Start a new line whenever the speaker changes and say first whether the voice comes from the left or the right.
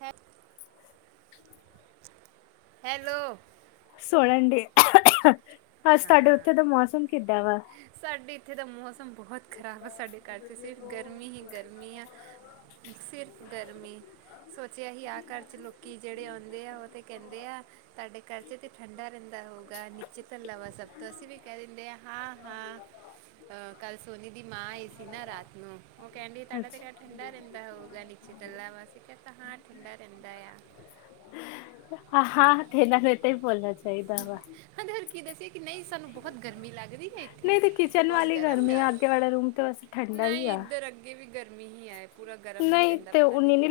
right: ਹੈ ਹੈਲੋ।
left: ਸੁਣਨ ਡਆ, ਅੱਜ ਤੁਆਡੇ ਓਥੇ ਦਾ ਮੌਸਮ ਕਿੱਦਾਂ ਵਾ?
right: ਸਾਡੇ ਇੱਥੇ ਤੇ ਮੌਸਮ ਬੋਹਤ ਖ਼ਰਾਬ ਆ ਸਾਡੇ ਘਰ 'ਚ ਸਿਰਫ ਗਰਮੀ ਹੀ ਗਰਮੀ ਆ, ਸਿਰਫ ਗਰਮੀ। ਸੋਚਿਆ ਹੀ ਆਹ ਘਰ 'ਚ ਲੋਕੀ ਜੇੜੇ ਆਉਂਦੇ ਆ ਓ ਤੇ ਕਹਿੰਦੇ ਆ ਤੁਹਾਡੇ ਘਰ 'ਚ ਤੇ ਠੰਡਾ ਰਹਿੰਦਾ ਹੋਊਗਾ, ਨੀਚੇ ਧਲਾ ਵਾ ਸਭ ਤੋਂ, ਅਸੀਂ ਵੀ ਕਹਿ ਦਿੰਦੇ ਹਾਂ। ਹਾਂ। ਅਹ ਕੱਲ ਸੋਨੀ ਦੀ ਮਾਂ ਆਈ ਸੀ ਨਾ ਰਾਤ ਨੂੰ, ਓ ਕਹਿੰਦੀ ਤੁਹਾਡਾ ਤੇ
left: ਅੱਛਾ
right: ਘਰ ਠੰਡਾ ਰਹਿੰਦਾ ਹੋਊਗਾ ਨੀਚੇ ਤੱਲਾ ਵਾ। ਮੈਂ ਕਹ ਤਾ, ਹਾਂ ਠੰਡਾ ਰਹਿੰਦਾ ਆ।
left: ਹਾਂ, ਤੇ ਏਨਾਂ ਨੂੰ ਏਦਾਂ ਈ ਬੋਲਣਾ ਚਾਹੀਦਾ ਵਾ।
right: [unintelligible] ਕੀ ਦੱਸੀਏ ਕਿ ਨਈ ਸਾਨੂੰ ਬੋਹਤ ਗਰਮੀ ਲੱਗਦੀ ਏ ਏਥੇ
left: ਨਹੀਂ
right: ਤੇ
left: ਕਿਚਨ
right: ਬੋਹਤ
left: ਵਾਲੀ
right: ਗਰਮ
left: ਗਰਮੀ ਆ ਅੱਗੇ ਵਾਲਾ ਰੂਮ ਤੇ ਵੈਸੇ ਠੰਡਾ ਹੀ
right: ਨਈ
left: ਆ
right: ਇੱਧਰ ਅੱਗੇ ਵੀ ਗਰਮੀ ਹੀ ਹੈ, ਪੂਰਾ ਗਰਮ ਹੀ ਰਹਿੰਦਾ ਪਤਾ ਨਹੀਂ ਕਿਉਂ।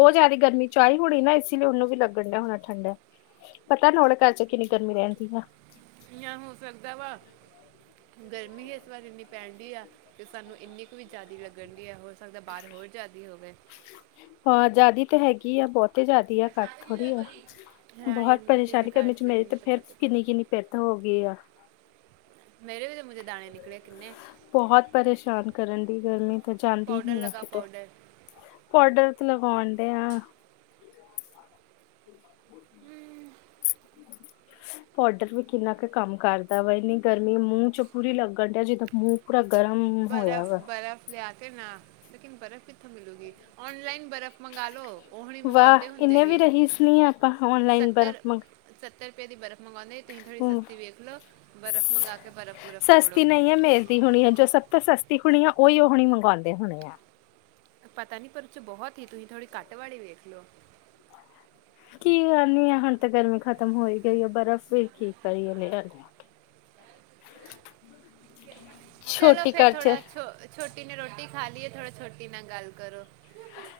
left: ਓ ਜ਼ਿਆਦੀ ਗਰਮੀ 'ਚ ਆਈ ਹੋਣੀ ਨਾ ਇਸ ਲਈ ਓਨੂੰ ਵੀ ਲੱਗਣ ਡਿਆ ਹੋਣਾ ਠੰਡਾ। ਪਤਾ ਨਾ ਓਨਾਂ ਘਰ 'ਚ ਕਿੰਨੀ ਗਰਮੀ ਰਹਿੰਦੀ ਆ।
right: ਯਾ ਹੋ ਸਕਦਾ ਵਾ, ਗਰਮੀ ਇਸ ਵਾਰ ਇਨੀ ਪੈਨ ਡੀ ਆ। ਤੇ ਸਾਨੂੰ ਇੰਨੀ ਕੁ ਵੀ ਜ਼ਿਆਦੀ ਲੱਗਣ ਡੀ ਐ, ਹੋ ਸਕਦਾ ਬਾਰ ਹੋਰ ਜ਼ਿਆਦੀ ਹੋਵੇ।
left: ਹਾਂ ਜਾਦੀ ਤੇ ਹੈਗੀ ਆ ਬਹੁਤ। ਜ਼ਿਆਦੀ ਆ ਕੱਟ ਥੋੜੀ ਆ
right: ਰਾਣੀ
left: ਬਹੁਤ
right: ਆਂਟੀ ਦੇ
left: ਪਰੇਸ਼ਾਨੀ
right: ਘਰ
left: ਕਰਨੇ ਚ ਮੇਰੀ
right: ਰਹਿੰਦੀ
left: ਤੇ
right: ਤਾਂ
left: ਫੇਰ
right: ਪਤਾ ਤਾਂ
left: ਕਿੰਨੀ-ਕਿੰਨੀ ਪਿੱਤ ਹੋ ਗਈ ਆ।
right: ਮੇਰੇ ਵੀ ਤੇ ਮੂੰਹ ਤੇ ਦਾਣੇ ਨਿਕਲੇ ਕਿੰਨੇ।
left: ਬਹੁਤ ਪਰੇਸ਼ਾਨ ਕਰਨ ਡੀ ਗਰਮੀ ਤਾਂ ਜਾਂਦੀ
right: ਪਾਊਡਰ
left: ਹੀ ਆ
right: ਲਗਾ
left: ਕਿਤੇ।
right: ਪਾਊਡਰ
left: ਪੋਡਰ ਤੇ ਲਗਾਉਂਦੇ ਆ। [inaudible] ਹ ਪਾਊਡਰ ਵੀ ਕਿੰਨਾ ਕੁ ਕੰਮ ਕਰਦਾ ਵਾ ਇੰਨੀ ਗਰਮੀ ਮੂੰਹ ਚ ਪੂਰੀ ਲੱਗਣ ਡਿਆ ਜਿੱਦੋਂ ਮੂੰਹ ਪੂਰਾ ਗਰਮ ਹੋਇਆ ਵਾ।
right: ਲੈਆ ਕੇ ਨਾ ਲੇਕਨ ਬਰਫ਼ ਕਿੱਥੋਂ ਮਿਲੂਗੀ ਔਨਲਾਈਨ ਬਰਫ਼ ਮੰਗਾ ਲੋ। ਉਹ ਲੀ
left: ਵਾਹ
right: ਮੰਗਉਂਦੇ ਹੁੰਦੇ
left: ਇੰਨੇ ਵੀ
right: ਹੀ
left: ਰਹੀਸ ਨੀ ਆਪਾਂ ਔਨਲਾਈਨ ਬਰਫ਼
right: ਸੱਤਰ
left: ਮੰਗ
right: ਸੱਤਰ ਰੁਪਏ ਦੀ ਬਰਫ਼ ਮੰਗਵਾਉਂਦੇ ਤੁਸੀਂ ਥੋੜ੍ਹੀ
left: ਹੂੰ
right: ਸਸਤੀ ਵੇਖ ਲੋ ਬਰਫ਼ ਮੰਗਗਾ ਕੇ ਬਰਫ਼ ਬਰਫ਼ ਰਗੜੋ
left: ਸਸਤੀ ਨਹੀਂ ਹੈ ਮਿਲਦੀ ਹੋਣੀ ਹੈ ਜੋ ਸਭ ਤੋਂ ਸਸਤੀ ਹੋਣੀ ਹੈ ਉਹੀ ਉਹਣੀ ਮੰਗਵਾਉਂਦੇ ਹੋਣੇ ਆ।
right: ਪਤਾ ਨੀ ਪਰਚ ਬਹੁਤ ਹੀ ਤੁਸੀਂ ਥੋੜੀ ਕੱਟ ਵਾਲੀ ਵੇਖਲੋ।
left: ਕੀ ਕਰਨੀ ਆ ਹੁਣ ਤਾਂ ਗਰਮੀ ਖਤਮ ਹੋ ਹੀ ਗਈ ਹੈ ਬਰਫ਼ ਵੀ ਕੀ ਕਰੀ [unintelligible] [inaudible]
right: ਚਲੋ
left: ਛੋਟੀ
right: ਫੇਰ
left: ਘਰ ਚ
right: ਥੋੜਾ ਛ ਛੋਟੀ ਨੇ ਰੋਟੀ ਖਾ ਲੀ ਏ ਥੋੜਾ ਛੋਟੀ ਨਾਲ ਗੱਲ ਕਰੋ। [inaudible]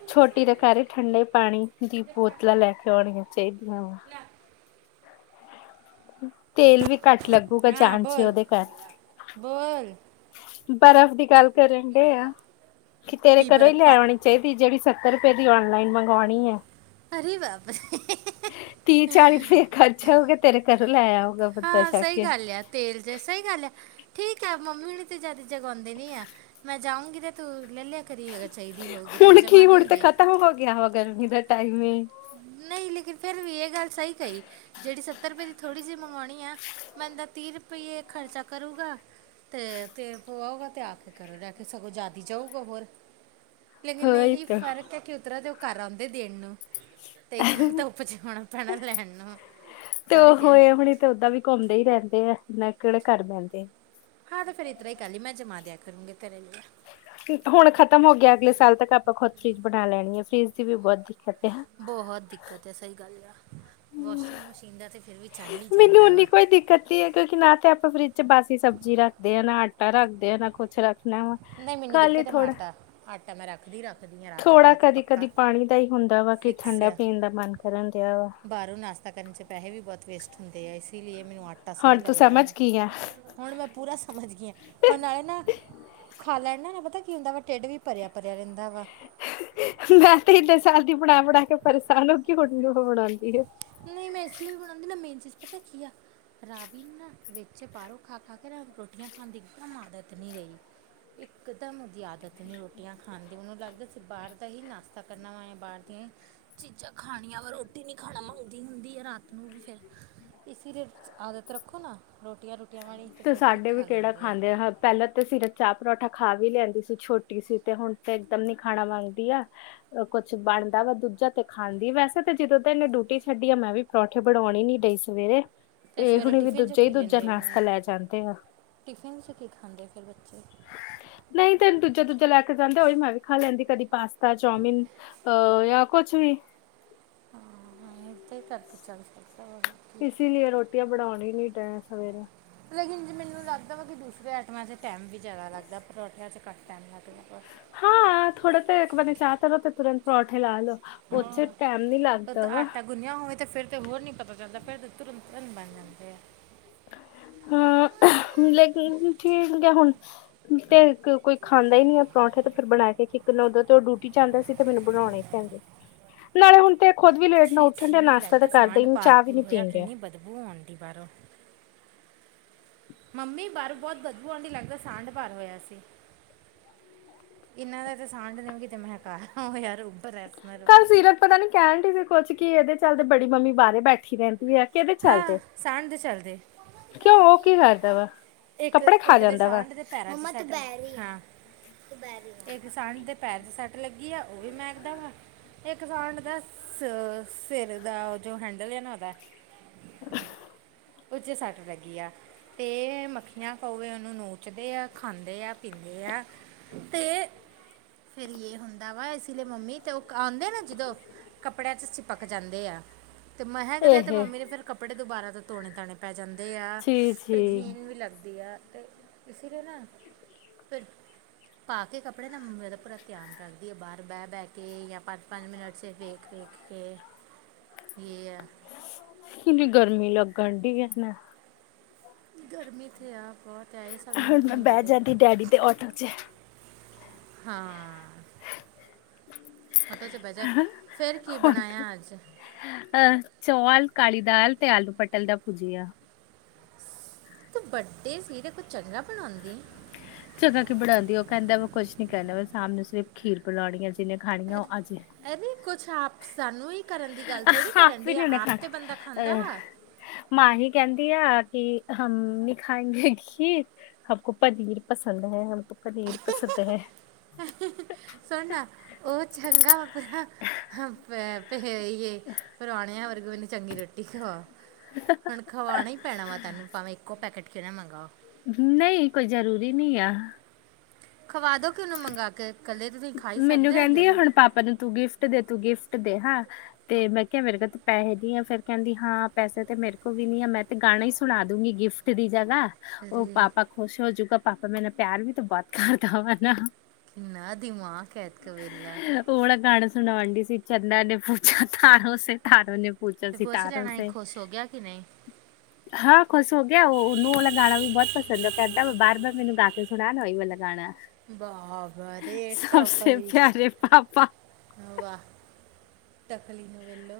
left: ਛੋਟੀ ਦੇਕਾਰ ਠੰਡੇ ਪਾਣੀ ਦੀ ਬੋਤਲਾਂ ਲੈ ਕੇ ਆਉਣੀਆਂ ਚਾਹੀਦੀਆਂ ਵਾ। ਤੇਲ ਵੀ ਘੱਟ ਲੱਗੂਗਾ ਜਾਣ ਚ ਉਹਦੇ ਘਰ। ਬਰਫ਼ ਦੀ ਗੱਲ ਕਰਨ ਡੇਆ ਕਿ ਤੇਰੇ ਘਰੋਂ ਹੀ ਲੈ ਆਉਣੀ ਚਾਹੀਦੀ ਜਿਹੜੀ ਸੱਤਰ ਰੁਪਏ ਦੀ ਔਨਲਾਈਨ ਮੰਗਵਾਉਣੀ ਹੈ।
right: ਹਰੇ ਬਾਪ
left: ਤੀਹ-ਚਾਲੀ ਰੁਪਏ ਖਰਚਾ ਹੋਗੇ ਤੇਰੇ ਘਰੋਂ ਲੈ ਆਓ।
right: ਹਾਂ ਸਹੀ ਗੱਲ ਆ ਤੇਲ ਚ ਸਹੀ ਗੱਲ ਆ। ਠੀਕ ਆ ਮੰਮੀ ਹੁਣੀ ਤੇ ਜਾਦਾ ਜਗਾਉਂਦੇ ਨੀ ਆ ਮੈਂ ਜਾਊਗੀ ਤੇ ਤੂੰ ਲੈ ਲਿਆ ਕਰੀ ਅਗਰ ਚਾਹੀਦੀ ਹੋਊਗੀ ਤੇ ਮੈਂ
left: ਹੁਣ
right: ਜਮਾ
left: ਕੀ ਹੁਣ ਤੇ
right: ਦੂੰਗੀ
left: ਖਤਮ ਹੋ ਗਿਆ ਵਾ ਗਰਮੀ ਦਾ ਟਾਈਮ ਵੀ।
right: ਨਹੀਂ ਲੇਕਿਨ ਫਿਰ ਵੀ ਇਹ ਗੱਲ ਸਹੀ ਕਹੀ ਜਿਹੜੀ ਸੱਤਰ ਰੁਪਏ ਦੀ ਥੋੜੀ ਜਿਹੀ ਮੰਗਵਾਉਣੀ ਆ ਬੰਦਾ ਤੀਹ ਰੁਪਈਏ ਖਰਚਾ ਕਰੂੰਗਾ ਤੇ ਤੇਰ ਪਆਊਗਾ ਤੇ ਆ ਕੇ ਕਰੋ ਡ ਕੇ ਸਗੋਂ ਜਾਦੀ ਜਾਊਗਾ ਹੋਰ। ਲੇਕਿਨ
left: ਹੋਈ
right: ਇਹੀ
left: ਤਾਂ
right: ਫਰਕ ਹੈ ਕਿ ਉਤਰਾ ਦੇ ਉਹ ਕਰ ਆਉਂਦੇ ਦੇਣ ਨੂੰ। ਤੇ ਇਤਨਾ ਧੁੱਪ 'ਚ ਹੋਣਾ ਪੈਣਾ ਲੈਣ ਨੂੰ
left: ਤੇ ਉਹ
right: ਫਰਕ ਹੈ
left: ਹੋਏ ਹੁਣੀ ਤੇ ਓਦਾਂ ਵੀ ਘੁੰਮਦੇ ਹੀ ਰਹਿੰਦੇ ਆ ਮੈਂ ਕਿਹੜੇ ਘਰ ਬਹਿੰਦੇ।
right: ਹਾਂ ਤੇ ਫੇਰ ਇਤਰ੍ਹਾਂ ਹੀ ਕਰ ਲਈ ਮੈਂ ਜਮਾ ਦਿਆ ਕਰੂੰਗੀ ਤੇਰੇ ਲਈ।
left: ਹੁਣ ਖ਼ਤਮ ਹੋ ਗਿਆ ਅਗਲੇ ਸਾਲ ਤੱਕ ਆਪਾਂ ਖੁਦ ਫਰਿਜ ਬਣਾ ਲੈਣੀ ਆ ਫਰਿਜ ਦੀ ਵੀ ਬਹੁਤ ਦਿੱਕਤ ਆ।
right: ਬਹੁਤ ਦਿੱਕਤ ਆ ਸਹੀ ਗੱਲ ਆ, ਵਾਸ਼ਿੰਗ ਮਸ਼ੀਨ ਦਾ ਤੇ ਫਿਰ ਵੀ ਚੱਲ ਹੀ
left: ਮੈਨੂੰ
right: ਜਾਂਦਾ
left: ਉਨੀ
right: ਵਾ।
left: ਕੋਈ ਦਿੱਕਤ ਕਿਉਂਕਿ ਨਾ ਤੇ ਆਪਾਂ ਫਰਿੱਜ ਚ ਬਾਸੀ ਸਬਜ਼ੀ ਰੱਖਦੇ ਹਾਂ ਨਾ ਆਟਾ ਰੱਖਦੇ ਆ ਨਾ ਕੁੱਛ ਰੱਖ ਲੈ ਆਵਾ
right: ਨਹੀਂ ਮੈਨੂੰ
left: ਕੱਲ ਹੀ
right: ਦਿੱਕਤ ਹੈ ਮੈਂ
left: ਥੋੜਾ
right: ਆਟਾ ਆਟਾ ਮੈਂ ਰੱਖਦੀ ਰੱਖਦੀ ਆ ਰਾਤ
left: ਥੋੜਾ
right: ਵਾਲਾ ਤੇ ਪੱਕਾ
left: ਕਦੀ-ਕਦੀ ਪਾਣੀ ਦਾ ਹੀ ਹੁੰਦਾ ਵਾ ਕਿ
right: ਫਿਕਸ
left: ਠੰਡਾ
right: ਆ
left: ਪੀਣ ਦਾ ਮਨ ਕਰਨ ਦਿਆ ਵਾ।
right: ਬਾਹਰੋਂ ਨਾਸ਼ਤਾ ਕਰਨ ਚ ਪੈਹੈ ਵੀ ਬਹੁਤ ਵੇਸਟ ਹੁੰਦੇ ਆ ਇਸੀ ਲੀਏ ਮੈਨੂੰ ਆਟਾ ਸਹੀ
left: ਹੁਣ ਤੂੰ
right: ਲੱਗਦਾ
left: ਸਮਝ
right: ਵਾ।
left: ਗਈ ਆ
right: ਹੁਣ ਮੈਂ ਪੂਰਾ ਸਮਝ ਗਈ ਹਾਂ ਹੁਣ ਆਏ ਨਾ ਖਾ ਲੈਨੇ ਨਾ ਪਤਾ ਕੀ ਹੁੰਦਾ ਵਾ ਢਿੱਡ ਵੀ ਭਰਿਆ-ਭਰਿਆ ਰਹਿੰਦਾ ਵਾ।
left: ਮੈਂ ਤੇ ਇੰਨੇ ਸਾਲ ਦੀ ਬਣਾ-ਬਣਾ ਕੇ ਪਰੇਸ਼ਾਨ ਹੋ ਕੇ ਹੁਣ ਉਹ ਬਣਾਉਂਦੀ ਏ।
right: ਨਈ ਮੈਂ ਇਸ ਲਈ ਵੀ ਬਣਾਉਂਦੀ ਨ ਮੇਨ ਚੀਜ਼ ਪਤਾ ਕੀ ਆ ਰਾਤੀ ਨਾ ਵਿੱਚ ਬਾਹਰੋਂ ਖਾ ਖਾ ਕੇ ਰ ਰੋਟੀਆਂ ਖਾਣ ਦੀ ਇੱਕਦਮ ਆਦਤ ਨਈ ਰਹੀ। ਇਕਦਮ ਉਹਦੀ ਆਦਤ ਨੇ ਰੋਟੀਆਂ ਖਾਣ ਦੀ ਉਹਨੂੰ ਲੱਗਦਾ ਸੀ ਬਾਹਰ ਦਾ ਹੀ ਨਾਸ਼ਤਾ ਕਰਨਾ ਵਿ ਬਾਹਰ ਦੀਆ ਹੀ ਚੀਜ਼ਾਂ ਖਾਣੀਆਂ ਵਾ ਰੋਟੀ ਨਈ ਖਾਣਾ ਮੰਗਦੀ ਹੁੰਦੀ ਹੈ ਰਾਤ ਨੂੰ ਵੀ ਫਿਰ ਇਸ ਲਈ ਆਦਤ ਰੱਖੋ ਨਾ ਰੋਟੀਆਂ ਰੂਟੀਆਂ ਖਾਣੀਆਂ
left: ਤੇ
right: ਫਿਰ ਠੀਕ
left: ਸਾਡੇ ਵੀ
right: ਖਾ
left: ਕਿਹੜਾ
right: ਲੇਂਦੇਹੈ
left: ਖਾਂਦੇ ਆ ਪਹਿਲਾਂ ਤਾਂ ਫਿਰ ਚਾ ਪਰੌਂਠਾ ਖਾ ਵੀ ਲੈਂਦੀ ਸੀ ਛੋਟੀ ਸੀ ਤੇ ਹੁਣ ਤੇ ਇੱਕਦਮ ਹੀ ਖਾਣਾ ਮੰਗਦੀ ਆ ਕੁਛ ਬਣਦਾ ਵਾ ਦੂਜਾ ਤੇ ਖਾਂਦੀ ਤੇ ਜਦੋਂ ਤਨੇ ਡੁ ਰੋਟੀ ਛੱਡੀ ਆ ਮੈਂ ਵੀ ਪਰੌਠੇ ਬਣਾਉਉਣ ਨੀ ਡਈ ਸਵੇਰੇ
right: ਤੇ
left: ਇਹ
right: ਸਵੇਰੇ
left: ਹੁਣ ਵੀ
right: ਟਿਫਿਨ ਚ
left: ਦੂਜਾ ਹੀ
right: ਕੀ
left: ਦੂਜਾ
right: ਲੈਂਦੇ ਹੁਣੇ
left: ਨਾਸ਼ਤਾ ਲੈ ਜਾਂਦੇ ਆ
right: ਟਿਫਿਨ 'ਚ ਕੀ ਖਾਂਦੇ ਫਿਰ ਬੱਚੇ
left: ਨਹੀਂ ਤੈਨੂੰ ਦੂਜਾ ਦੂਜਾ ਲੈ ਕੇ ਜਾਂਦੇ ਉਹੀ ਮੈਂ ਵੀ ਖਾ ਲੈਂਦੀ ਕਦੀ ਪਾਸ ਤਾਂ ਚਾਓਮਨ ਅ ਯ ਕੁਛ ਵੀ
right: ਮੈ ਤੇ ਕਰਕੇ ਚਲ
left: ਇਸ ਲਈ ਰੋਟੀਆਂ ਬਣਾਉਣ ਹੀ ਨੀ ਤੈ ਸਵੇਰੇ
right: ਲੇਕਿਨ ਜੇ ਮੈਨੂੰ ਲੱਗਦਾ ਵਾ ਕਿ ਦੂਸਰੇ ਆਈਟਮਾਂ 'ਚ ਟਾਈਮ ਵੀ ਜ਼ਿਆਦਾ ਲੱਗਦਾ ਪਰੌਠਿਆਂ 'ਚ ਘੱਟ ਟਾਈਮ ਲੱਗਦਾ ਵ
left: ਹਾਂ ਥੋੜੇ ਤੇ ਏਕ ਵਰੀ ਚਾਹਤਰੋ ਤੇ ਤੁਰੰਤ ਪਰੌਠੇ ਲ ਆਲੋ ਉਥੇ ਟੈਮ ਨੀ ਲੱਗਦਾ ਵਾ
right: ਗੁਨਿਆ ਹੋਵੇ ਤੇ ਫਿਰਰ ਤੇ ਹੋਰ ਨੀ ਪਤਾ ਚੱਲਦਾ ਫਿਰਰ ਤੁਰੰਤ ਤੁਰੰਤ ਬਣ ਜਾਂਦੇ ਆ
left: ਹਾਂ ਲੇਕ ਠੀਕ ਆ ਹੁਣ ਤੇ ਕੋਈ ਖਾਂਦਾ ਹੀ ਨਹੀਂੀ ਪਰੌਂਠੇ ਤੇ ਫਿਰਰ ਬਣਾ ਕੇ ਖਕ ਉ ਤੋਂ ਠੀਕ ਚੱਲਦਾ ਸੀ ਤੇ ਮੈਨੂੰ ਬਣਾਉਣੇ ਹੀ ਪੈਂਦੇ ਸੀ ਨਾਲੇ ਹੁਣ ਤੇ ਖੁਦ ਵੀ ਲੇਟ ਨਾਲ
right: ਛੀ
left: ਉੱਠਣ ਡਿਆ
right: ਛੀ
left: ਨਾਸ਼ਤਾ ਤਾਂ ਕਰਦੇਨ ਚਾਹ ਵੀ ਨੀ ਪੀਣ ਡਿਆ
right: ਬੂਆ ਆਂਦੀ ਬਾਰੋ ਮੰਮੀ ਬਾਹਰ ਬਹੁਤ ਬਦਬੂ ਆਂਢੀ ਲੱਗਦਾ ਸਾਂਡ ਭਰ ਹੋਇਆ ਸੀ ਇਹਨਾਂ ਦਾ ਤੇ ਸਾਂਡ ਦਿਓ ਕਿਤੇ ਮੈਂਹਕਾ ਹੋਆ ਰੂਮ ਫਰੇਸ਼ਨਰ
left: ਕੱਲ
right: ਵਰਗੀ
left: ਸੀਰਤ ਪਤਾ ਨੀ ਕਹਿਣ ਡ ਸੀ ਕੁਛ ਕਿ ਇਹਦੇ ਚੱਲਦੇ ਬੜੀ ਮੰਮੀ ਬਾਹਰ ਬੈਠੀ ਰਹਿੰਦੀ ਹੈ ਕਿਹਦੇ
right: ਹਾਂ
left: ਚਲਦੇ
right: ਸਾਂਣ ਦੇ ਚਲਦੇ
left: ਕਿਉਂ ਉਹ ਕੀ ਕਰਦਾ ਵਾ
right: ਇੱਕ
left: ਕੱਪੜੇ ਖਾ
right: ਇੱਕ ਦੇ
left: ਜਾਂਦਾ ਵਾ
right: ਸਾਂਡ ਦੇ ਮੰਮਾ ਦੋਪਹਰੀ ਇੱਕ ਸਾਂਢ ਦੇ ਪੈਰ ਚ ਸੱਟ ਲੱਗੀ ਆ ਉਹ ਵੀ ਮਹਕਦਾ ਵਾ ਇਹ ਸਾਡ ਦਾ ਸ ਸਿਰ ਦਾ ਜੋ ਹੈਂਡਲ ਹੈ ਨਾ ਉਹਦਾ
left: [unintelligible]
right: ਉਹ ਚ ਸੱਟ ਲੱਗੀ ਆ ਤੇ ਮੱਖੀਆਂ ਕਵੇ ਉਹਨੂੰ ਨੂਚਦੇ ਆ ਖਾਂਦੇ ਆ ਪੀਂਦੇ ਆ ਤੇ ਫੇਿਰ ਇਹ ਹੁੰਦਾ ਵਾ ਇਸ ਲਈ ਮੰਮੀ ਤੇ ਉਹ ਆਉਂਦੇ ਨੇ ਜਦੋਂ ਕੱਪੜਿਆਂ ਚ ਚਿਪਕ ਜਾਂਦੇ ਆ ਤੇ ਮੈਂਹਕ ਦੇ ਤੇ
left: ਇਹ
right: ਮੰਮੀ ਨੇ ਫਿਰ ਕੱਪੜੇ ਦੁਬਾਰਾ ਤੋਂ ਧੋਣੇ ਤਾਉਣੇ ਪੈ ਜਾਂਦੇ ਆ
left: ਜੀ
right: ਫਿਰ
left: ਜੀ
right: ਗੀਣ ਵੀ ਲੱਗਦੀ ਆ ਅਤੇ ਇਸ ਲਈ ਨਾ ਫਿਰ ਪਾ ਕੇ ਕੱਪੜੇ ਨਾ ਮੰਮੇ ਦਾ ਪੂਰਾ ਧਿਆਨ ਰੱਖਦੀ ਹੈ ਬਾਹਰ ਬਹਿ ਬਹਿ ਕੇ ਜਾਂ ਪੰਜ ਪੰਜ ਮਿੰਟ ' ਵੇਖ ਵੇਖ ਓ ਕੇ ਇਹ ਆ
left: ਕਿੰਨੀ ਗਰਮੀ ਲੱਗਣ ਡ ਨਾ
right: ਗਰਮੀਥੇ ਆ ਬਹੁਤ ਆਏ ਸਾਨੂੰ
left: ਹੁਣ ਮੈਂ
right: ਮਨੀ
left: ਬਹਿ
right: ਵਾਰੇ
left: ਜਾਂਦੀ ਡੈਡੀ ਦੇ ਆਟੋ ਚ
right: ਹਾਂ ਹੋਟਲ ਚ ਬਹਿਜਾ ਫੇਿਰ ਕੀ ਬਣਾਇਆ ਅੱਜ
left: ਅਹ ਚੌਲ ਕਾਲੀ ਦਾਲ ਤੇ ਆਲੂ ਪਟਲ ਦਾ ਭੁਜੀਿਆ
right: ਤੂੰ ਵੱਡੇ ਸਿਰਫ ਚਗਰਾ ਬਣਾਉਂਦੇ
left: ਜਗਾ ਕਿਉ ਬਣਾਾਉਂਦੀ ਉਹ ਕਹਿੰਦਾ ਮੈਂ ਕੁੱਝ ਨੀ ਕਰਨਾ ਮੈਂ ਸ਼ਾਮ ਨੂੰ ਸਿਰਫ਼ ਖੀਰ ਬਣਾਉਨੀ ਹੈ ਜਿੰਨੇ ਖਾਣੀਆਂ ਉਹ
right: ਅਰ-
left: ਆਜੇ
right: ਅਰੇ ਕੁਛ ਆਪ ਸਾਨੂੰ ਹੀ ਕਰਨ ਦੀ ਗੱਲ ਥੋੜ੍ਹੀ ਕਰਨ
left: ਆਪ
right: ਡਏ ਆਪ ਤੇ ਬੰਦਾ ਖਾਂਦਾ ਵਾ।
left: ਮਾਂਹੀ ਕਹਿੰਦੀ ਆਸੀ ਹਨ ਨੀ ਖਾਏਂਗੇ ਖੀਰ ਹਮ ਕੋ ਪਨੀਰ ਪਸੰਦ ਹੈ ਹਮ ਕੋ ਪਨੀਰ ਪਸੰਦ ਹੈ।
right: ਸੁਣ ਨਾ, ਉਹ ਚੰਗਾ ਵ ਤੇ ਏ ਹੀ ਏ ਪਰੋਣਿਆਂ ਵਰਗਈ ਉਹਨੂੰ ਚੰਗੀ ਰੋਟੀ ਖਵਾ। ਹੁਣ ਖਵਾਣਾ ਹੀ ਪੈਣਾ ਵਾ, ਤੈਨੂੰ ਭਾਵੇਂ ਇੱਕੋ ਪੈਕੇਟ ਕਿਵੇਂ ਮੰਗਾਓ?
left: ਨਹੀਂ, ਕੋਈ ਜ਼ਰੂਰੀ ਨਹੀਂ ਆ।
right: ਖਵਾ ਦੋ ਕਿ ਉਹਨੂੰ ਮੰਗਵਾ ਕੇ। ਇਕੱਲੇ ਤਾਂ ਤੁਸੀਂ ਖਾ ਹੀ
left: ਮੈਨੂੰ
right: ਸਕਦੇ
left: ਕਹਿੰਦੀ ਆ,
right: ਜ਼ਰੂਰ
left: ਹੁਣ ਪਾਪਾ ਨੂੰ ਤੂੰ ਗਿਫਟ ਦੇ- ਤੂੰ ਗਿਫਟ ਦੇ ਹਾਂ। ਤੇ ਮੈਂ ਕਿਹਾ, ਮੇਰੇ ਕੋਲ ਤੇ ਪੈਸੇ ਨੀ ਆ, ਫੇਰ ਕਹਿੰਦੀ ਹਾਂ, ਪੈਸੇ ਤੇ ਮੇਰੇ ਕੋਲ ਵੀ ਨੀ ਆ, ਮੈਂ ਤੇ ਗਾਣਾ ਹੀ ਸੁਣਾ ਦੂੰਗੀ ਗਿਫਟ ਦੀ ਜਾਗਾ ਉਹ
right: ਅਰੇ
left: ਪਾਪਾ ਖੁਸ਼ ਹੋਜੂਗਾ, ਪਾਪਾ ਮੇਰਾ ਪਿਆਰ ਵੀ ਬਹੁਤ ਕਰਦਾ ਵਾ ਨਾ।
right: ਨਾ ਦਿਮਾਗ ਐਤ ਕ ਵੇਲਾ
left: ਉਹ ਵਾਲਾ ਗਾਣਾ ਸੁਣਾਣ ਡਈ ਸੀ, ਚੰਦਾ ਨੇ ਪੂਛਾ ਤਾਰੋ ਸ ਤਾਰੋ ਨੇ ਪੁੱਛਾ
right: ਤੇ ਖੁਸ਼
left: ਸਿਤਾਰੋ
right: ਰਹਿਣਾ ਏ, ਖੁਸ਼ ਹੋ ਗਿਆ ਕਿ ਨਹੀਂ?
left: ਹਾਂ, ਖੁਸ਼ ਹੋ ਗਿਆ, ਉਲੂ ਵਾਲਾ ਗਾਣਾ ਵੀ ਬਹੁਤ ਪਸੰਦ ਉਹ ਕਹਿੰਦਾ, ਬਾਰ ਬਾਰ ਮੈਨੂੰ ਗਾ ਕੇ ਸੁਣਾ ਨਾ ਉਹੀ ਵਾਲਾ ਗਾਣਾ।
right: ਬਾਬਾਰੇ ਟੋਕਲੀ
left: ਜੇ ਆਪਾਂ
right: ਵਾਹ! ਤਕਲੀ ਨੂੰ ਵੇਹਲੋ,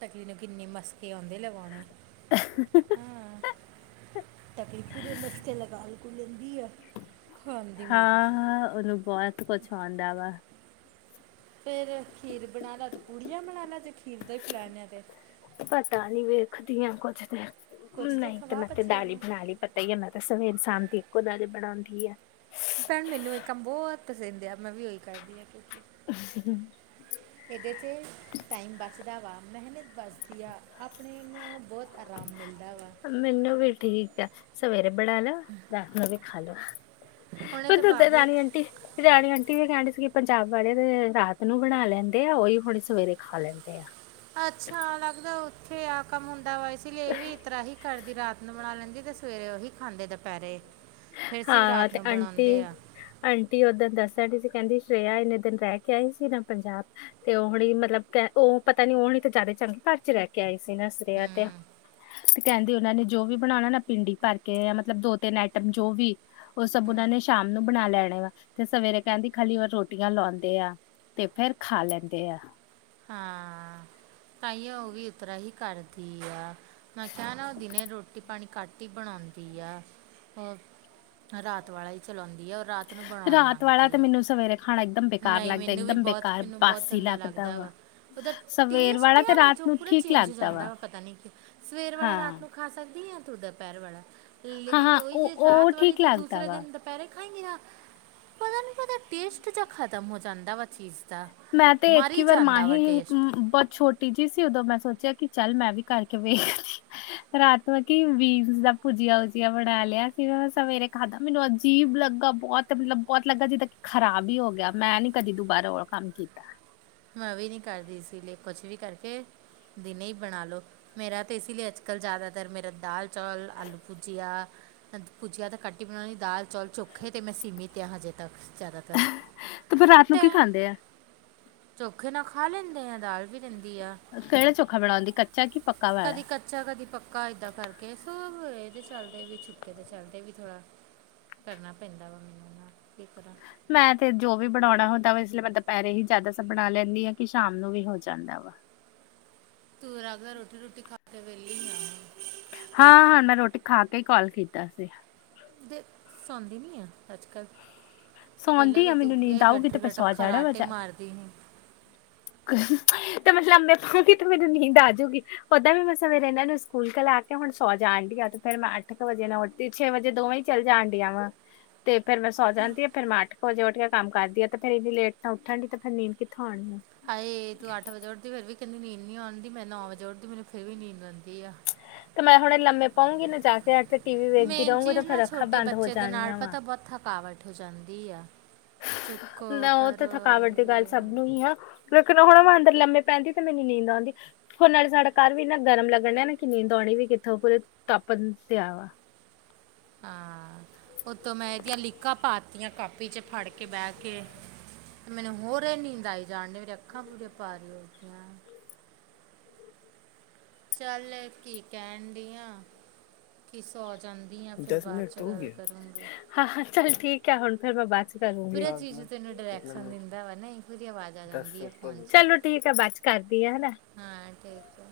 right: ਤਕਲੀ ਨੂੰ ਕਿੰਨੀ ਮਸਕੇ ਆਉਂਦੇ ਲਗਾਉਣੇ। ਹਾਂ, ਤਕਲੀ ਪੂਰੇ ਮਸਕੇ ਲਗਾ ਲਗੂ ਲੈਂਦੀ ਆ। ਖਾਣ ਦੀ
left: ਹਾਂ,
right: ਮਾਰੀ
left: ਹਾਂ ਉਹਨੂੰ ਬਹੁਤ ਕੁਛ ਆਉਂਦਾ ਵਾ।
right: ਫਿਰ ਖੀਰ ਬਣਾਣਾ, ਤੇ ਪੂੜੀਆਂ ਬਣਾਣਾ, ਜੇ ਖੀਰ ਦਾ ਹੀ ਪਲੈਨ ਹੈ ਤੇ
left: ਪਤਾ ਨੀ ਵੇਖਦੀ ਹਾਂ ਕੁੱਝ
right: ਕੁਝ
left: ਨਹੀਂ, ਤੇ
right: ਖਵਾ
left: ਮੈਂ ਤਾਂ
right: ਬੱਚਿਆਂ
left: ਦਾਲੀ
right: ਨੂੰ
left: ਬਣਾ ਲਈ। ਨੀ ਆ, ਮੈਂ ਤਾਂ ਸਵੇਰ, ਸ਼ਾਮ ਦੀ ਇੱਕੋ ਦਾਲ ਬਣਾਉਂਦੀ ਆ।
right: ਭੈਣ ਮੈਨੂੰ ਇਹ ਕੰਮ ਬਹੁਤ ਪਸੰਦ ਆ, ਮੈਂ ਵੀ ਉਹੀ ਕਰਦੀ ਹਾਂ। ਕਿਉਂਕਿ
left: [inaudible]
right: ਇਹਦੇ 'ਚ ਟਾਈਮ ਬਚਦਾ ਵਾ, ਮਿਹਨਤ ਬਚਦੀ ਵਾ, ਆਪਣੇ ਨੂੰ ਬਹੁਤ ਆਰਾਮ ਮਿਲਦਾ ਵਾ।
left: ਮੈਨੂੰ ਵੀ ਠੀਕ ਆ, ਸਵੇਰੇ ਬਣਾ ਲੋ, ਰਾਤ ਨੂੰ ਵੀ ਖਾ ਲੋੋ।
right: ਉਹਨੇ ਤੇ
left: ਬਧ ਉਧਰ
right: ਬਾਬੂ
left: ਰਾਣੀ ਆਂਟੀ। ਰਾਣੀ ਆਂਟੀ ਵੀ ਕਹਿਣ ਡਈ ਸੀਗੀ। ਪੰਜਾਬ ਵਾਲੇ ਤੇ ਰਾਤ ਨੂੰ ਬਣਾ ਲੈਂਦੇ ਆ, ਉਹੀ ਹੁਣੇ ਸਵੇਰੇ ਖਾ ਲੈਂਦੇ ਆ।
right: ਅੱਛਾ, ਲੱਗਦਾ ਉੱਥੇ ਆ ਕੰਮ ਹੁੰਦਾ ਵਾ, ਇਸ ਲਈ ਇਹ ਵੀ ਇਸ ਤਰ੍ਹਾਂ ਹੀ ਕਰਦੇ ਵੀ ਰਾਤ ਨੂੰ ਬਣਾ ਲੈਂਦੀ, ਤੇ ਸਵੇਰੇ ਉਹੀ ਖਾਂਦੇ, ਦੁਪਹਿਰੇ ਫੇਰ ਅਸੀਂ ਵੀ
left: ਹਾਂ
right: ਰਾਤ
left: ਤੇ
right: ਨੂੰ
left: ਆਂਟੀ
right: ਬਣਾਉਂਦੇ ਆ।
left: ਆਂਟੀ ਓਦਨ ਦੱਸਣ ਡਈ ਸੀ ਕਹਿੰਦੀ ਸ਼੍ਰੇਆ ਇੰਨੇ ਦਿਨ ਰਹਿ ਕੇ ਆਈ ਸੀ ਨਾ ਪੰਜਾਬ ਤੇ ਉਹ ਹੁਣੀ ਮਤਲਬ ਕ, ਉਹ ਪਤਾ ਨੀ, ਉਹ ਨੀ ਤਾਂ ਜ਼ਿਆਦਾ ਚੰਗੇ ਘਰ ਚ ਰਹਿ ਕੇ ਕਹਿ ਰਹੀ ਸੀ ਦੱਸਿਆ ਤੇ
right: ਹੂੰ
left: ਤੇ ਕਹਿੰਦੇ, ਉਹਨਾ ਨੇ ਜੋ ਵੀ ਬਣਾਉਣਾ ਨਾ, ਭਿੰਡੀ ਭਰ ਕੇ ਮਤਲਬ ਦੋ- ਤਿੰਨ ਆਈਟਮ ਜੋ ਵੀ ਉਹ ਸਭ ਉਹਨਾਂ ਨੇ ਸ਼ਾਮ ਨੂੰ ਬਣਾ ਲੈਣੇ ਵਾ। ਤੇ ਸਵੇਰੇ ਕਹਿੰਦੀ, ਖਾਲੀ ਰੋਟੀਆਂ ਲਾਉਂਦੇ ਆ ਤੇ ਫੇਰ ਖਾ ਲੈਂਦੇ ਆ।
right: ਹਾਂ, ਤਹੀਉ ਉਹ ਵੀ, ਇਸ ਤਰ੍ਹਾਂ ਹੀ ਕਰਦੀ ਆ। ਮੈਂ ਕਿਹਾ, ਨਾ ਉਹ ਦਿਨੇ ਰੋਟੀ, ਪਾਣੀ ਘੱਟ ਹੀ ਬਣਾਉਂਦੀ ਆ ਹੋਰ ਰਾਤ ਵਾਲਾ ਹੀ ਚਲਾਉਂਦੀ ਆ
left: ਰਾਤ ਵਾਲਾ ਤੇ ਮੈਨੂੰ ਸਵੇਰੇ ਖਾਣੱ
right: ਨਈ ਮੈਨੂੰ ਵੀ ਬੋਤ, ਮੈਨੂੰ ਬੋਤ ਗੰਦਾ ਲੱਗਦਾ ਵਾ। ਓਦਾ
left: ਸਵੇਰ
right: ਟੇਸਟ
left: ਵਾਲਾ ਤੇ
right: ਆ ਨਾ,
left: ਰਾਤ
right: ਜੋ
left: ਨੂੰ
right: ਪੂਰਾ
left: ਠੀਕ
right: ਚੇਂਜ ਹੋ
left: ਲੱਗਦਾ ਵਾ
right: ਜਾਂਦਾ ਪਤਾ ਨੀ ਕਿ, ਸਵੇਰ ਵਾਲਾ
left: ਹਾਂ
right: ਰਾਤ ਨੂੰ ਖਾ ਸਕਦੀ ਆ, ਤੋਂ ਦੁਪਹਿਰ ਵਾਲਾ
left: ਹਾਂ
right: ਲੇਕਿਨ
left: ਹਾਂ
right: ਓਈ
left: ਉਹ
right: ਜੇ
left: ਉਹ
right: ਰਾਤ ਵਾਲੀ,
left: ਠੀਕ
right: ਤੋਂ
left: ਲੱਗਦਾ
right: ਦੂਸਰੇ
left: ਵਾ
right: ਦਿਨ ਦੁਪਹਿਰੇ ਖਾਏਂਗੀ ਨਾ, ਪਤਾ ਨੀ ਓਦਾ ਟੇਸਟ ਜਾਂ ਖਤਮ ਹੋ ਜਾਂਦਾ ਵਾ ਚੀਜ਼ ਦਾ।
left: ਮੈਂ, ਤੇ
right: ਮਰ
left: ਇੱਕ ਹੀ ਵਾਰ ਮਾਂ
right: ਜਾਂਦਾ
left: ਹੀ
right: ਵਾ ਟੇਸਟ
left: ਬੋਤ ਛੋਟ ਟੀ ਜੀ ਸੀ, ਓਦੋਂ ਮੈਂ ਸੋਚਿਆ ਕਿ ਚੱਲ ਮੈਂ ਵੀ ਕਰਕੇ ਵੇਖ ਲੈਂਦੀ ਰਾਤ ਨੂੰ ਮੈਂ ਕਿ ਵਿਨਸ ਦਾ ਭੁਜੀਆ-ਉੁਜੀਆ ਬਣਾ ਲਿਆ ਸੀ, ਮੈਂ ਸਵੇਰੇ ਖਾਧਾ ਮੈਨੂੰ ਅੱ ਅਜੀਬ ਲੱਗਾ ਬੋਤ ਮਤਲਬ, ਬੋਤ ਲੱਗਾ ਜਿੱਦਾਂ ਕਿ ਖਰਾਬ ਈ ਹੋ ਗਿਆ ਮੈਂ ਨੀ ਕਦੀ ਦੁਬਾਰਾ ਓ ਆਲਾ ਕੰਮ ਕੀਤਾ।
right: ਮੈਂ ਵੀ ਨੀ ਕਰਦੀ ਸੀ, ਲੇ ਕੁਛ ਵੀ ਕਰਕੇ ਦਿਨੇ ਈ ਬਣਾ ਲਓ। ਮੇਰਾ ਤੇ ਇਸੀ ਲਈ ਅੱਜ-ਕੱਲ੍ਹ ਜ਼ਿਆਦਾਤਰ ਮੇਰਾ ਦਾਲ ਚੌਲ ਆਲੂ ਭੁਜੀਆ ਭੁੱਜਆ ਤਾਂ ਘੱਟ ਈ ਬਣਾਉਣੀ ਦਾਲ ਚੌਲ ਚੋਖੇ ਤੇ ਮੈਂ ਸੀਮੀਤ ਆ ਹਜੇ ਤੱਕ ਜ਼ਿਆਦਾਤਰ।
left: ਤੇ ਫਿਰ ਰਾਤ ਨੂੰ
right: ਟੈ
left: ਕੀ ਖਾਂਦੇ ਐ?
right: ਚੋਖੇ ਨਾ ਖਾ ਲੈਂਦੇ ਐ ਦਾਲ ਵੀ ਰਹਿੰਦੀ ਆ।
left: ਕੇੜਾ ਚੋਖਾ ਬਣਾਉਂਦੀ ਕੱਚਾ ਕੀ ਪੱਕਾ ਵਾਲਾ?
right: ਕਦੀ ਕੱਚਾ ਕਦੀ ਪੱਕਾ ਏਦਾਂ ਕਰਕੇ ਸੋ ਏਦੇ ਚੱਲਦੇ ਵੀ ਛੁੱਕੇ ਤੇ ਚੱਲਦੇ ਵੀ ਥੋੜਾ ਕਰਨਾ ਪੈਂਦਾ ਵਾ ਮੈਨੂੰ ਨਾ ਕੀ ਤਰ੍ਹਾਂ।
left: ਮੈਂ ਤੇ ਜੋ ਵੀ ਬਣਾਉਣਾ ਹੁੰਦਾ ਵਾ ਇਸ ਲਈ ਮੈਂ ਦੁਪਹਿਰੇ ਹੀ ਜ਼ਿਆਦਾ ਸਾ ਬਣਾ ਲੈਂਦੀ ਆ ਕਿ ਸ਼ਾਮ ਨੂੰ ਵੀ ਹੋ ਜਾਂਦਾ ਵਾ।
right: ਤੂੰ ਲੱਗਦਾ ਰੋਟੀ ਰੁਟੀ ਖਾ ਕੇ ਵੇਲੀ ਹੈ ਹੁਣ।
left: ਹਾਂ-ਹਾਂ ਮੈਂ ਰੋਟੀ ਖਾ ਕੇ ਈ ਕਾਲ ਕੀਤਾ ਸੀ।
right: ਦੇ ਸੌਉਂਦੀ ਨੀ ਆ ਅੱਜ-ਕੱਲ੍ਹ? ਪਹਿਲਾਂ
left: ਸੌਂਦੀ ਆ
right: ਤਾਂ ਤੂੰ
left: ਮੈਨੂੰ ਨੀਂਦ
right: ਇਹ
left: ਆਊਗੀ ਤੇ ਮੈਂ
right: ਗਟਰ-ਗਟਰ
left: ਸੌ ਜਾਣਾ ਵਾ
right: ਖਰਾਟੇ
left: ਜਾ
right: ਮਾਰਦੀ ਈ ਸੀ।
left: ਤੇ ਮੈਂ ਲੰਮੇ ਪਊਂਗੀ ਤੇ ਮੈਨੂੰ ਨੀਂਦ ਆ ਜੂਗੀ। ਓਦਾਂ ਵੀ ਮੈਂ ਸਵੇਰੇ ਏਨਾਂ ਨੂੰ ਸਕੂਲ ਘਲਾ ਕੇ ਹੁਣ ਸੌ ਜਾਣ ਡੀ ਆਂ ਤੇ ਫੇਰ ਮੈਂ ਅੱਠ ਕੁ ਵਜੇ ਨੂੰ ਉੱਠ ਤੇ ਛੇ ਵਜੇ ਦੋਵੇਂ ਹੀ ਚੱਲ ਜਾਣ ਡੀਆਂ ਵਾਂ ਤੇ ਫੇਰ ਮੈਂ ਸੌ ਜਾਂਦੀ ਫੇਰ ਮੈਂ ਅੱਠ ਵਜੇ ਉੱਠ ਕੇ ਕੰਮ ਕਰਦੀ ਆ ਤੇ ਫੇਰ ਇੰਨੀ ਲੇਟ ਤਾਂ ਉਠਾਂਗੀ ਤੇ ਫਿਰ ਨੀਦ ਕਿੱਥੋਂ ਆਉਣੀ ਆ।
right: ਹਾਏ ਤੂੰ ਅੱਠ ਵਜੇ ਉੱਠਦੀ ਫਿਰ ਵੀ ਕਹਿੰਦੀ ਨੀਂਦ ਨੀ ਆਉਣਦੀ ਮੈਂ ਨੌ ਵਜੇ ਉੱਠਦੀ ਮੈਨੂੰ ਫਿਰ ਵੀ ਨੀਂਦ ਆਉਂਦੀ ਆ।
left: ਤੇ ਮੈਂ ਹੁਣੇ ਲੰਮੇ ਪਊਂਗੀ ਨਾ ਜਾ ਕੇ ਅੱਜ
right: ਮੇਨ ਚੀਜ਼ ਨਾ ਛੋਟੇ ਬੱਚੇ ਦੇ ਨਾਲ
left: ਜਾਣੀਆਂ ਵਾ
right: ਪਤਾ ਬੋਤ ਥਕਾਵਟ ਹੋ ਜਾਂਦੀ ਆ। ਚੁੱਕੋ
left: ਨਾ ਓ ਤੇ
right: ਕਰੋ
left: ਥਕਾਵਟ ਦੀ ਗੱਲ ਸਭ ਨੂੰ ਈ ਆ। ਲੇਕਿਨ ਹੁਣੈ ਮੈਂ ਅੰਦਰ ਲਮੇ ਪੈਂਦੀ ਤੇ ਮੈਨੂੰ ਨੀਂਦ ਆਉਂਦੀ। ਹੁਣ ਨਾਲੇ ਸਾਡਾ ਘਰ ਵੀ ਨਾ ਗਰਮ ਲੱਗਣ ਡਆ ਨਾ ਕਿ ਨੀਂਦ ਆਉਣੀ ਵੀ ਕਿੱਥੋਂ ਪੂਰੇ ਤਪਣ ਪਿਆ ਵਾ।
right: ਹਾਂ ਉਤੋਂ ਮੈਂ ਏਦੀਆਂ ਲੀਕਾਂ ਪਾਤੀਆਂ ਕਾਪੀ 'ਚ ਫੜ ਕੇ ਬਹਿ ਕੇ। ਤੇ ਮੈਨੂੰ ਹੋਰ ਨੀਂਦ ਆਈ ਜਾਣ ਡੀ ਮੇਰੀ ਅੱਖਾਂ ਪੂਰੀ ਭਾਰੀ ਹੋ ਗਿਆਂ। ਚੱਲ ਕੀ ਕਹਨ ਡੀ ਆਂ। ਕੀ ਸੋਂ ਜਾਂਦੀ ਆਂ ਫਿਰ ਬਾਦ 'ਚ ਗੱਲ ਕਰੂੰਗੀ।
left: ਹਾਂ-ਹਾਂ ਚੱਲ ਠੀਕ ਐ, ਹੁਣ ਫਿਰ ਮੈਂ ਬਾਦ 'ਚ ਕਰੂੰਗੀ,
right: ਪੂਰਾ
left: ਚਲੋ
right: ਜੀਜੂ ਤੈਨੂੰ ਡਾਇਰੈਕਸ਼ਨ ਦਿੰਦਾ ਵਾ ਨਾ ਇਹ ਪੂਰੀ ਆਵਾਜ਼ ਆ ਜਾਂਦੀ ਆ ਫੋਨ 'ਚ
left: ਠੀਕ ਐ ਬਾਦ ਚੋਂ ਕਰਦੀ ਆ ਹਨਾ।
right: ਹਾਂ ਠੀਕ ਐ।